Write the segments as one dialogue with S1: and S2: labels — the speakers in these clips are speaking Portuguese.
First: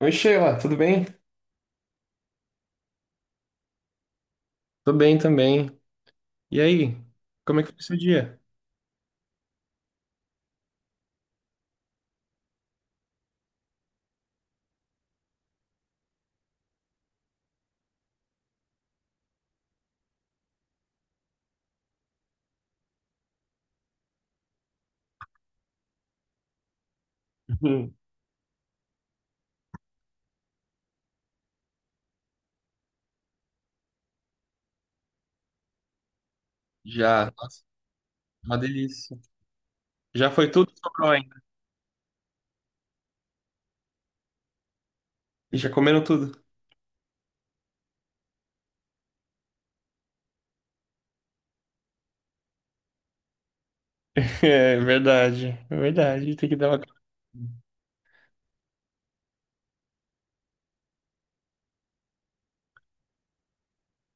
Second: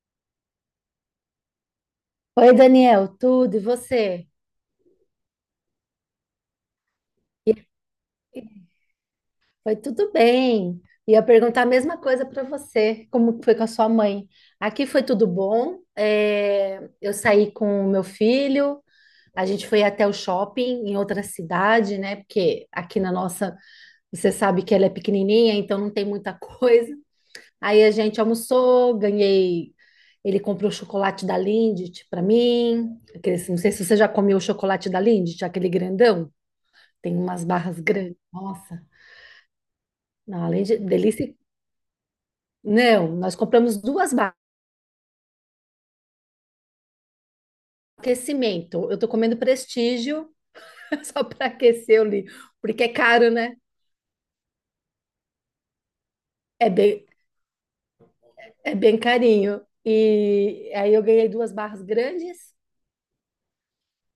S1: Oi, Sheila, tudo bem?
S2: Oi, Daniel, tudo e você?
S1: Tô bem também. E aí? Como é que foi o seu dia?
S2: Foi tudo bem. Ia perguntar a mesma coisa para você, como foi com a sua mãe. Aqui foi tudo bom. Eu saí com o meu filho, a gente foi até o shopping em outra cidade, né? Porque aqui na nossa, você sabe que ela é pequenininha, então não tem muita coisa. Aí a
S1: Uhum.
S2: gente almoçou, ganhei. Ele comprou chocolate da Lindt para mim. Não sei se você já comeu o chocolate da Lindt, aquele grandão. Tem
S1: Já,
S2: umas
S1: nossa,
S2: barras grandes.
S1: uma
S2: Nossa,
S1: delícia. Já
S2: não,
S1: foi
S2: além
S1: tudo,
S2: de
S1: sobrou
S2: delícia.
S1: ainda.
S2: Não, nós compramos duas barras
S1: E já comeram tudo.
S2: de aquecimento. Eu tô comendo Prestígio só para aquecer ali, porque é caro, né?
S1: É verdade, é verdade. Tem que
S2: É
S1: dar uma.
S2: bem, é bem carinho. E aí eu ganhei duas barras grandes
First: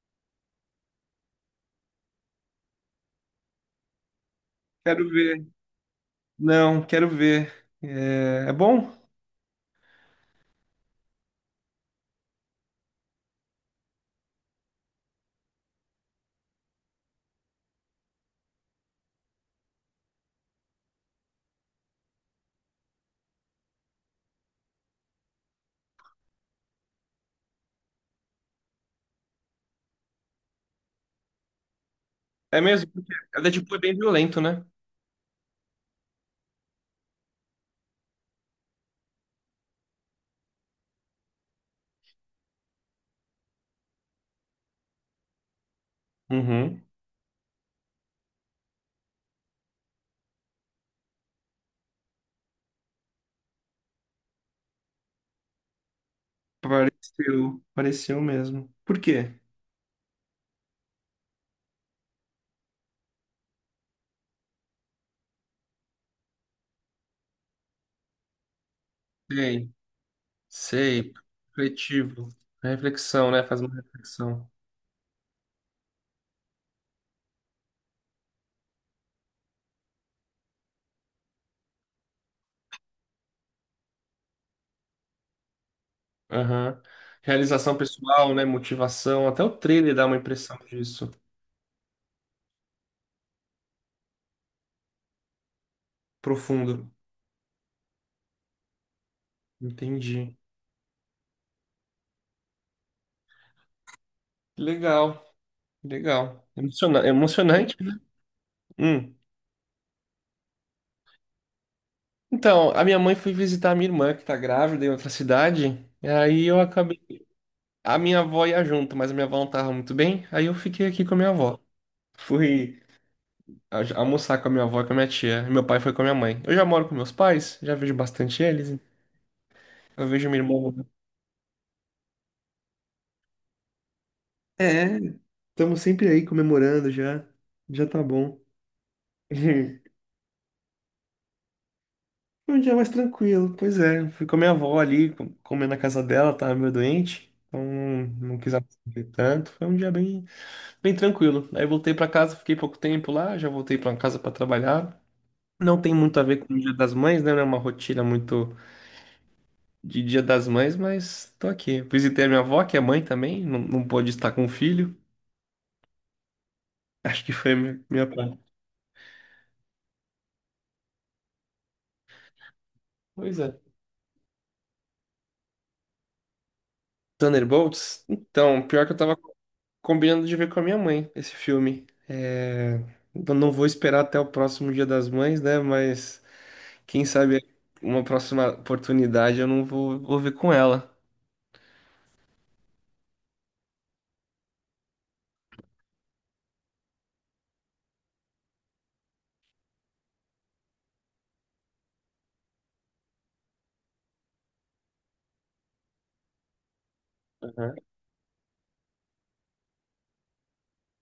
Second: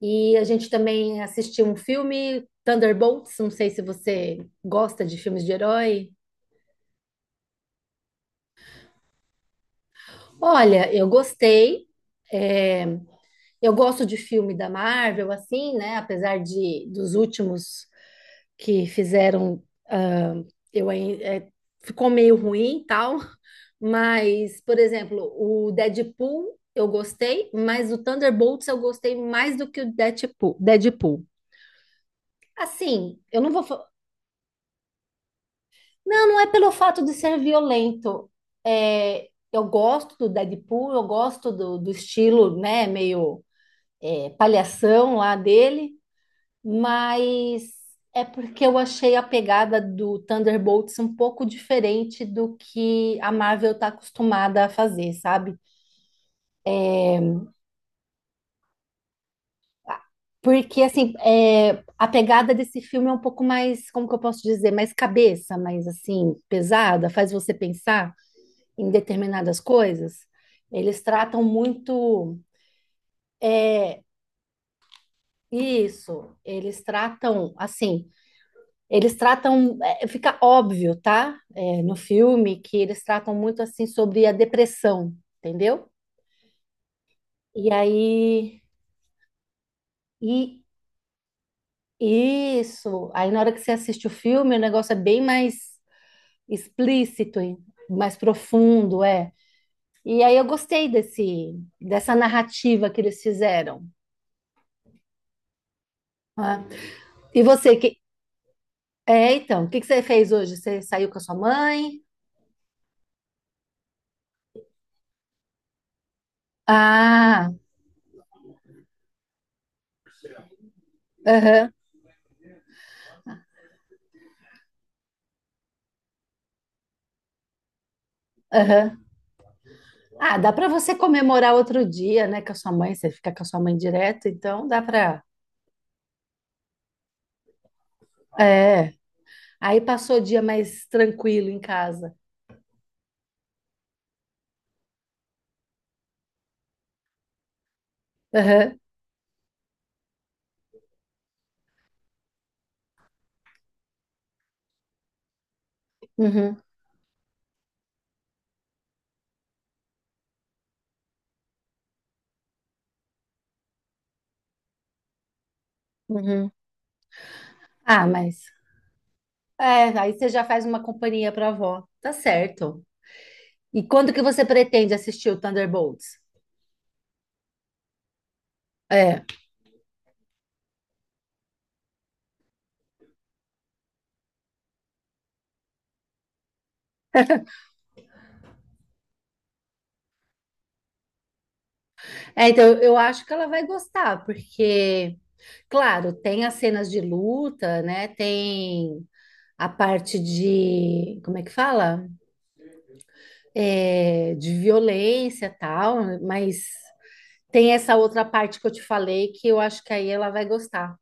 S2: e a gente também assistiu um filme, Thunderbolts. Não sei se você gosta
S1: Quero
S2: de filmes
S1: ver.
S2: de herói.
S1: Não, quero ver. É, é bom?
S2: Olha, eu gostei. É, Eu gosto de filme da Marvel, assim, né? Apesar de dos últimos que fizeram, ah, eu ain- é, ficou meio ruim e tal, mas, por exemplo, o Deadpool eu gostei, mas o Thunderbolts eu gostei mais do que o Deadpool. Deadpool.
S1: É mesmo? Porque
S2: Assim,
S1: é
S2: eu não vou.
S1: Deadpool é
S2: Fa-
S1: bem violento, né?
S2: Não, não é pelo fato de ser violento. É, eu gosto do Deadpool, eu gosto do estilo, né, meio palhação lá dele.
S1: Uhum.
S2: Mas é porque eu achei a pegada do Thunderbolts um pouco diferente do que a Marvel está acostumada a fazer, sabe?
S1: Pareceu, pareceu mesmo. Por quê?
S2: Porque, assim, a pegada desse filme é um pouco mais, como que eu posso dizer, mais cabeça, mais, assim, pesada, faz você pensar em determinadas
S1: Sei,
S2: coisas. Eles
S1: sei.
S2: tratam
S1: Refletivo.
S2: muito
S1: Reflexão, né? Faz uma
S2: é,
S1: reflexão.
S2: isso, eles tratam, assim, eles tratam, fica óbvio, tá? É, no filme que eles tratam muito assim sobre a depressão, entendeu?
S1: Aham.
S2: E
S1: Realização pessoal, né?
S2: aí,
S1: Motivação, até o trailer dá uma impressão
S2: e
S1: disso.
S2: isso. Aí na hora que você assiste o filme, o negócio é bem mais
S1: Profundo.
S2: explícito, hein? Mais profundo, é. E
S1: Entendi.
S2: aí eu gostei desse dessa narrativa que eles fizeram.
S1: Legal, legal.
S2: Né?
S1: Emociona-
S2: E
S1: Emocionante.
S2: você, que
S1: Hum.
S2: então, o que que você fez hoje? Você saiu com a sua mãe?
S1: Então, a minha mãe foi visitar a minha irmã, que tá grávida em outra cidade. E aí eu acabei.
S2: Ah,
S1: A minha avó ia junto, mas a minha avó não tava muito bem. Aí eu fiquei aqui com a minha avó.
S2: aham,
S1: Fui almoçar com a minha avó e com a minha tia. E meu pai foi com a minha mãe. Eu já moro com meus pais, já vejo bastante eles.
S2: aham.
S1: Eu vejo
S2: Ah,
S1: minha
S2: dá
S1: irmã.
S2: para você comemorar outro dia, né, com a sua mãe, você fica com a sua mãe direto, então dá
S1: É.
S2: para.
S1: Estamos sempre aí comemorando já. Já tá bom.
S2: É. Aí passou o dia mais tranquilo em casa.
S1: Foi um dia mais tranquilo. Pois é, fui com a minha avó ali, comer na casa dela, tava meio doente. Então não, quis
S2: Aham,
S1: aparecer tanto. Foi um dia bem, bem tranquilo. Aí voltei pra casa, fiquei pouco tempo lá, já voltei pra casa pra trabalhar. Não tem muito a ver com
S2: uhum,
S1: o Dia das Mães, né? Não é uma rotina muito de Dia das Mães, mas tô aqui. Visitei a minha avó, que é mãe também, não, não pôde estar com o filho.
S2: uhum.
S1: Acho que foi a minha
S2: Ah,
S1: parte.
S2: mas aí você já faz uma companhia para avó. Tá certo.
S1: Pois é.
S2: E quando que você pretende assistir o Thunderbolts?
S1: Thunderbolts? Então, pior que eu tava
S2: É.
S1: combinando de ver com a minha mãe esse filme. É, eu não vou esperar até o próximo Dia das Mães, né? Mas quem sabe uma próxima oportunidade eu não vou, vou ver com ela.
S2: É, então eu acho que ela vai gostar, porque, claro, tem as cenas de luta, né? Tem a parte de, como é que fala? De violência e tal, mas tem
S1: Aham.
S2: essa outra parte que eu te falei que eu acho que aí ela vai gostar.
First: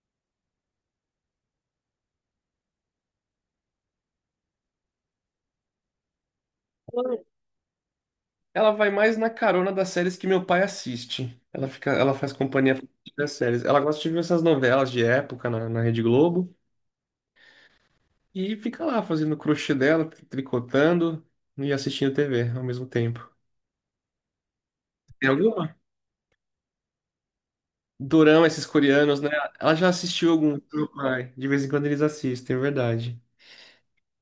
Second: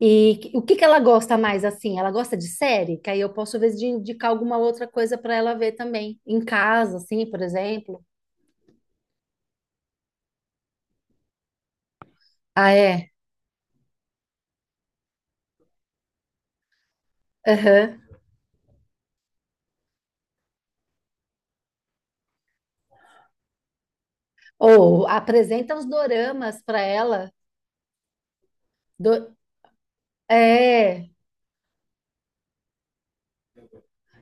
S2: E o que que ela gosta mais assim? Ela gosta de série? Que aí eu posso, às vezes, indicar alguma outra coisa para ela ver também, em casa,
S1: Ela
S2: assim, por exemplo.
S1: ela vai mais na carona das séries que meu pai assiste. Ela fica, ela faz
S2: Ah,
S1: companhia
S2: é?
S1: das séries. Ela gosta de ver essas novelas de época na Rede Globo
S2: Aham.
S1: e fica lá fazendo o crochê dela, tricotando e assistindo TV ao mesmo tempo.
S2: Ou
S1: Tem
S2: apresenta
S1: alguma
S2: os doramas para ela.
S1: Dorama, esses coreanos, né?
S2: Do-
S1: Ela já assistiu algum? Meu
S2: É,
S1: pai. De vez em quando eles assistem, é verdade.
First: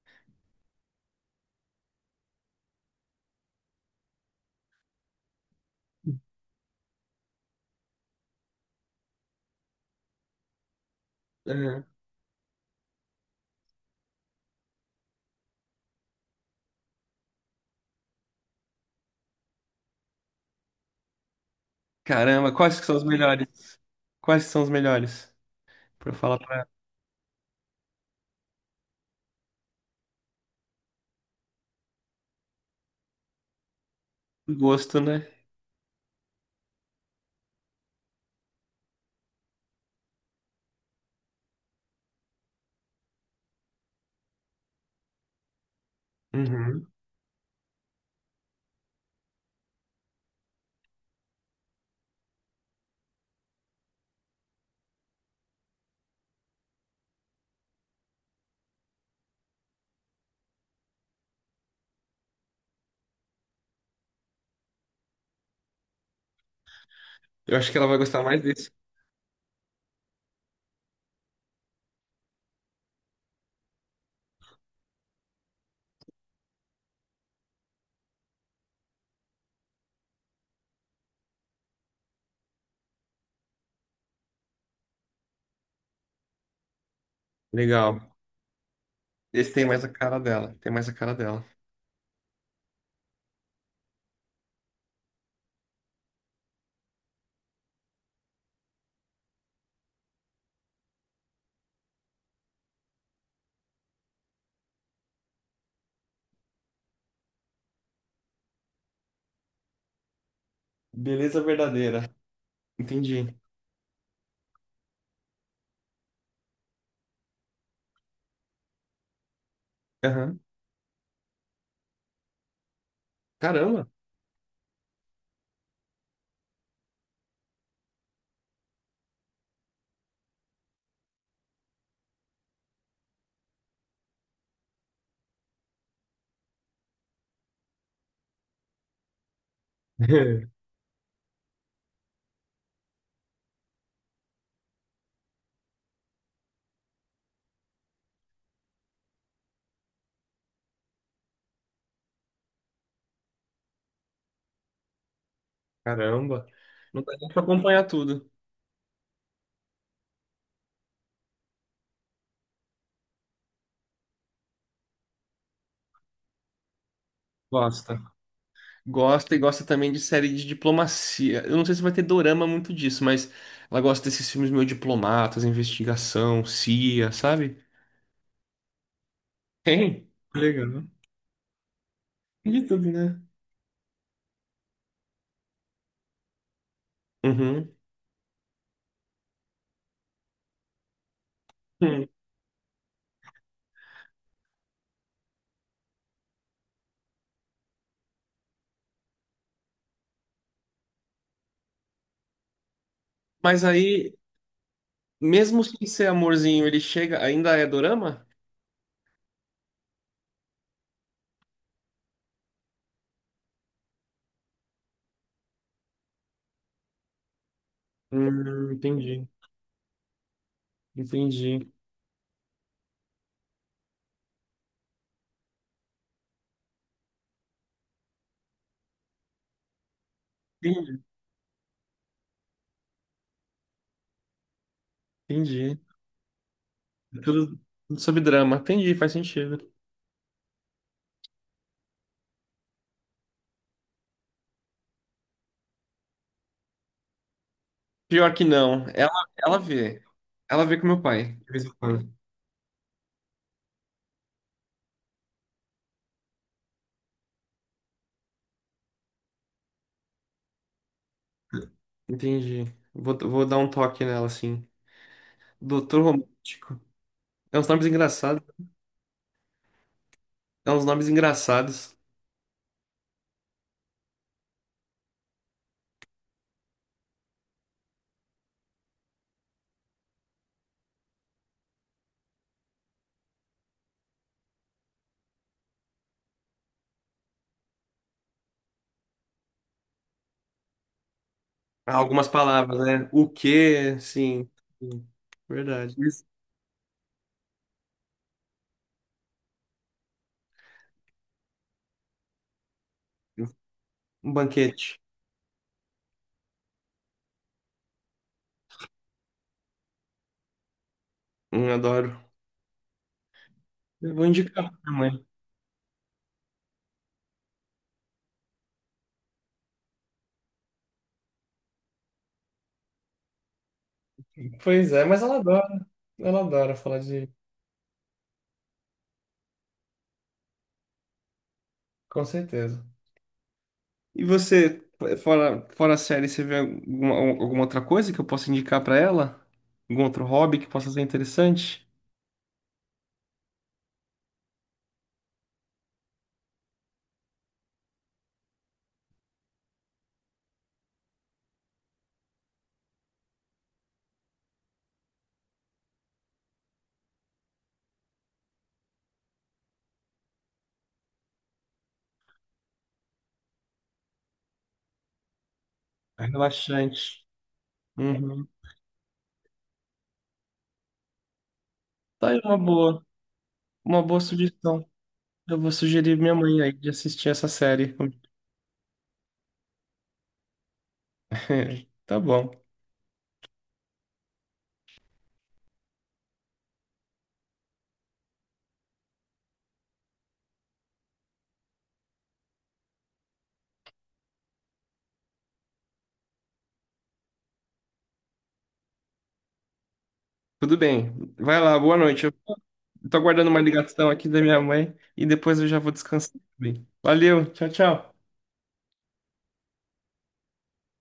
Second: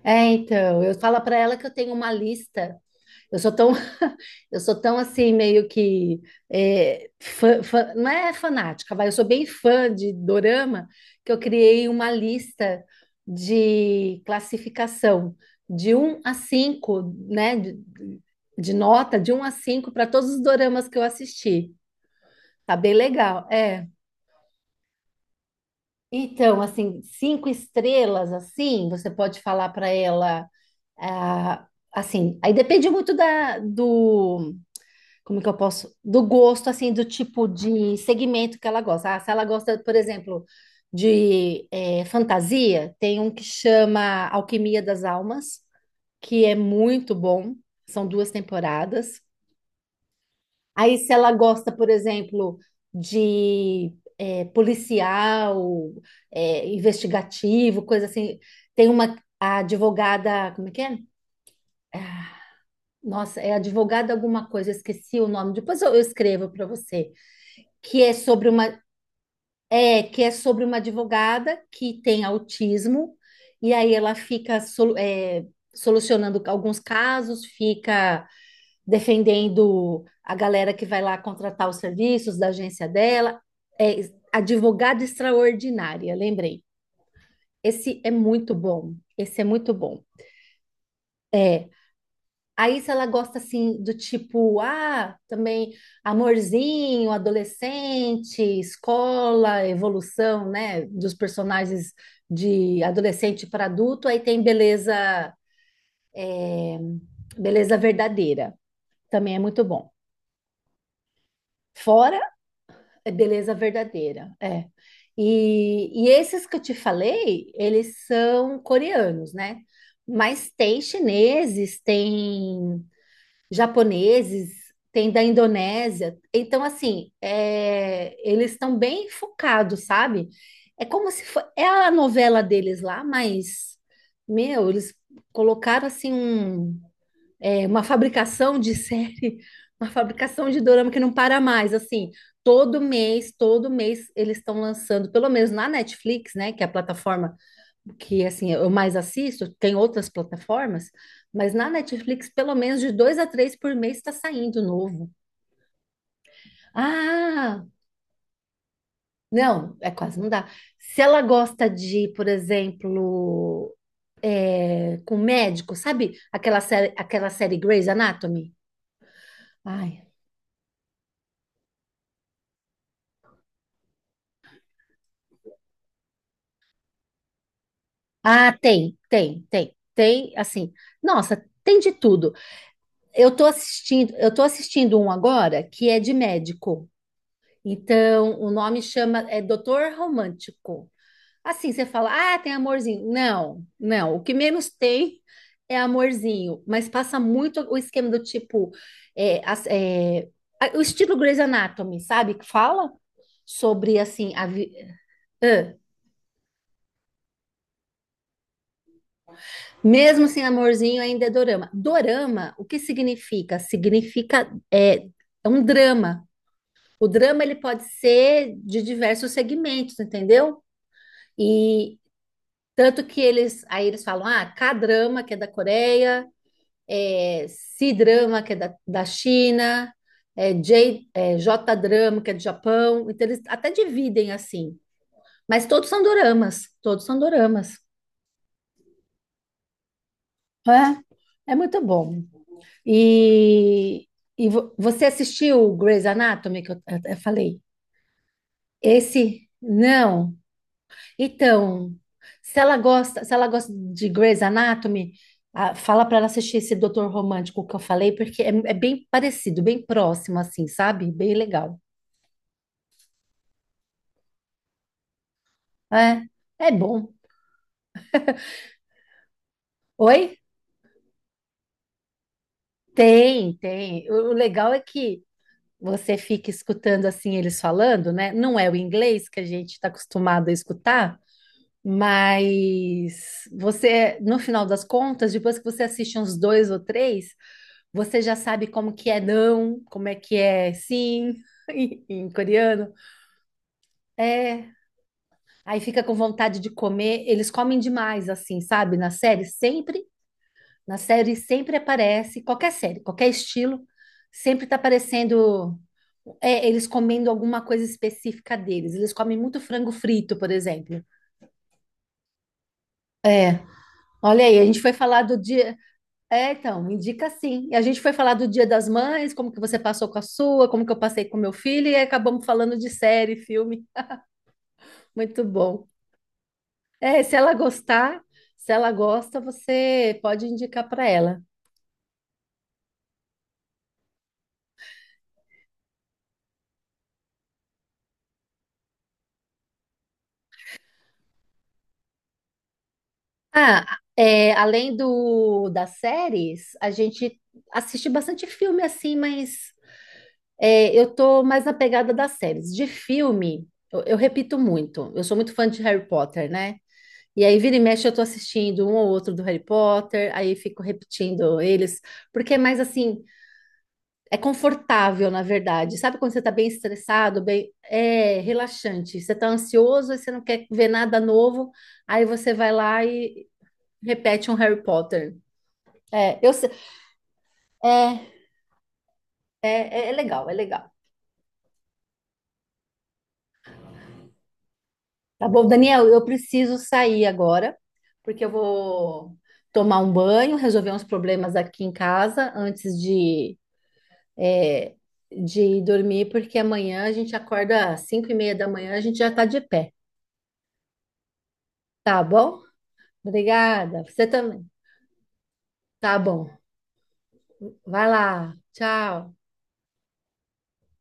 S2: é, então, eu falo para ela que eu tenho uma lista. Eu sou tão, eu sou tão assim, meio que não é fanática, vai. Eu sou bem fã de dorama que eu
S1: Aham.
S2: criei uma lista de classificação de um a 5, né? De nota de um a 5 para todos os doramas que eu assisti.
S1: Caramba,
S2: Tá
S1: quais que
S2: bem
S1: são os
S2: legal,
S1: melhores?
S2: é.
S1: Quais que são os melhores? Pra eu falar
S2: Então,
S1: pra
S2: assim, cinco estrelas, assim, você pode falar para ela, ah, assim, aí depende muito da,
S1: ela.
S2: do
S1: Gosto, né?
S2: como que eu posso, do gosto, assim, do tipo de segmento que ela gosta. Ah, se ela gosta, por exemplo, de fantasia, tem um que chama Alquimia das Almas, que é
S1: Uhum.
S2: muito bom, são duas temporadas. Aí, se ela gosta, por exemplo, de policial, investigativo, coisa assim, tem uma a advogada, como é que é? Ah, nossa, é advogada alguma coisa, eu esqueci o nome. Depois eu escrevo para você.
S1: Eu acho que ela vai
S2: Que é
S1: gostar mais
S2: sobre
S1: desse.
S2: uma É que é sobre uma advogada que tem autismo e aí ela fica solucionando alguns casos, fica defendendo a galera que vai lá contratar os serviços da agência dela. É advogada extraordinária, lembrei.
S1: Legal.
S2: Esse é muito bom. Esse é
S1: Esse tem
S2: muito
S1: mais a
S2: bom.
S1: cara dela. Tem mais a cara dela.
S2: É, aí, se ela gosta assim do tipo, ah, também amorzinho, adolescente, escola, evolução, né, dos personagens de adolescente para adulto, aí tem beleza, beleza verdadeira, também é muito bom.
S1: Beleza verdadeira.
S2: Fora é
S1: Entendi.
S2: beleza verdadeira, é. E esses que eu te falei, eles são coreanos, né?
S1: Aham.
S2: Mas tem chineses, tem
S1: Caramba.
S2: japoneses, tem da Indonésia. Então, assim, eles estão bem focados, sabe? É como se é a novela deles lá, mas, meu, eles colocaram, assim, um, uma fabricação de série, uma fabricação de dorama que não para mais, assim. Todo mês, eles estão lançando, pelo menos na Netflix, né, que é a plataforma que assim eu mais assisto, tem outras plataformas, mas na Netflix pelo menos de dois a três por mês está saindo novo.
S1: Caramba. Não dá nem pra
S2: Ah,
S1: acompanhar tudo.
S2: não, é quase não dá. Se ela gosta de, por exemplo, com médico, sabe aquela série Grey's
S1: Gosto.
S2: Anatomy?
S1: Gosta e gosta também de
S2: Ai.
S1: série de diplomacia. Eu não sei se vai ter dorama muito disso, mas ela gosta desses filmes meio diplomatas, investigação, CIA, sabe?
S2: Ah, tem, tem, tem,
S1: Tem.
S2: tem, assim,
S1: Legal.
S2: nossa, tem de tudo.
S1: De tudo, né?
S2: Eu tô assistindo um agora que é de médico.
S1: Uhum.
S2: Então, o nome chama Doutor Romântico. Assim, você
S1: Hum.
S2: fala, ah, tem amorzinho. Não, não. O que menos tem é amorzinho, mas passa muito o esquema do tipo, é, as- é, o estilo Grey's Anatomy, sabe? Que fala
S1: Mas
S2: sobre
S1: aí,
S2: assim, a vi-
S1: mesmo
S2: Ah,
S1: sem ser amorzinho, ele chega, ainda é dorama?
S2: mesmo sem amorzinho ainda é dorama. Dorama, o que significa? Significa é um drama. O drama ele pode ser de
S1: Entendi.
S2: diversos segmentos, entendeu?
S1: Entendi.
S2: E tanto que eles, aí eles falam, ah, K-drama, que é da Coreia, é, C-drama, que é da, da China,
S1: Entendi.
S2: J-drama, que é do Japão. Então eles até dividem assim. Mas
S1: Entendi.
S2: todos são doramas, todos são
S1: Tudo
S2: doramas.
S1: tudo sobre drama. Entendi, faz sentido.
S2: É, é muito bom. E, e você assistiu Grey's Anatomy, que eu falei?
S1: Pior que não. Ela,
S2: Esse,
S1: ela vê.
S2: não.
S1: Ela vê com meu pai, de vez em
S2: Então,
S1: quando.
S2: se ela gosta, se ela gosta de Grey's Anatomy, ah, fala para ela assistir esse Doutor Romântico que eu falei, porque é, é bem parecido, bem próximo, assim, sabe? Bem legal.
S1: Entendi. Vou dar um toque nela, assim. Doutor
S2: É, é
S1: Romântico.
S2: bom.
S1: É uns nomes engraçados.
S2: Oi?
S1: É uns nomes engraçados.
S2: Tem, tem. O legal é que você fica escutando assim eles falando, né? Não é o inglês que a gente está acostumado a escutar, mas você, no final das contas, depois que você assiste uns dois ou três. Você já sabe como que é não, como é que é sim,
S1: Há
S2: em
S1: Algumas
S2: em
S1: palavras,
S2: coreano.
S1: né? O quê? Sim.
S2: É.
S1: Sim.
S2: Aí
S1: Verdade.
S2: fica com
S1: Isso.
S2: vontade de comer. Eles comem demais, assim, sabe? Na série sempre aparece, qualquer série, qualquer estilo,
S1: Um
S2: sempre tá
S1: banquete.
S2: aparecendo eles comendo alguma coisa específica deles. Eles comem muito frango frito, por exemplo.
S1: Adoro. Eu vou
S2: Olha aí, a
S1: indicar pra
S2: gente foi
S1: minha
S2: falar
S1: mãe.
S2: do dia, é, então, me indica sim. E a gente foi falar do Dia das Mães, como que você passou com a sua, como que eu passei com meu filho, e aí acabamos falando de série, filme.
S1: Pois é, mas ela
S2: Muito
S1: adora.
S2: bom.
S1: Ela adora falar
S2: É,
S1: de.
S2: se ela gostar, se ela gosta, você pode indicar para ela.
S1: Com certeza. E você, fora a série, você vê alguma, alguma outra coisa que eu possa indicar pra ela? Algum outro hobby que possa ser interessante?
S2: Ah, é, além do das séries, a gente assiste bastante filme assim, mas é, eu tô mais na pegada das séries. De filme, eu repito muito. Eu sou muito fã de Harry Potter, né? E aí, vira e mexe, eu tô assistindo um ou outro do Harry Potter, aí fico repetindo eles, porque é mais assim, é confortável, na verdade. Sabe
S1: É
S2: quando você tá bem
S1: relaxante.
S2: estressado, bem, é
S1: Uhum.
S2: relaxante. Você tá ansioso e você não quer ver nada novo, aí
S1: Tá aí
S2: você vai lá e
S1: uma boa
S2: repete um Harry
S1: sugestão.
S2: Potter.
S1: Eu vou sugerir minha
S2: É, eu
S1: mãe
S2: sei-
S1: aí de assistir essa série.
S2: é, é, é é legal, é legal.
S1: Tá bom.
S2: Tá bom, Daniel, eu preciso sair agora, porque eu vou tomar um banho, resolver uns problemas aqui em casa antes é, de dormir, porque amanhã a gente acorda às 5 e meia da manhã, a gente já está de pé,
S1: Tudo bem. Vai lá, boa
S2: tá
S1: noite. Eu
S2: bom?
S1: tô aguardando uma
S2: Obrigada,
S1: ligação
S2: você
S1: aqui da minha
S2: também.
S1: mãe e depois eu já vou
S2: Tá
S1: descansar
S2: bom.
S1: também. Valeu, tchau,
S2: Vai
S1: tchau.
S2: lá, tchau.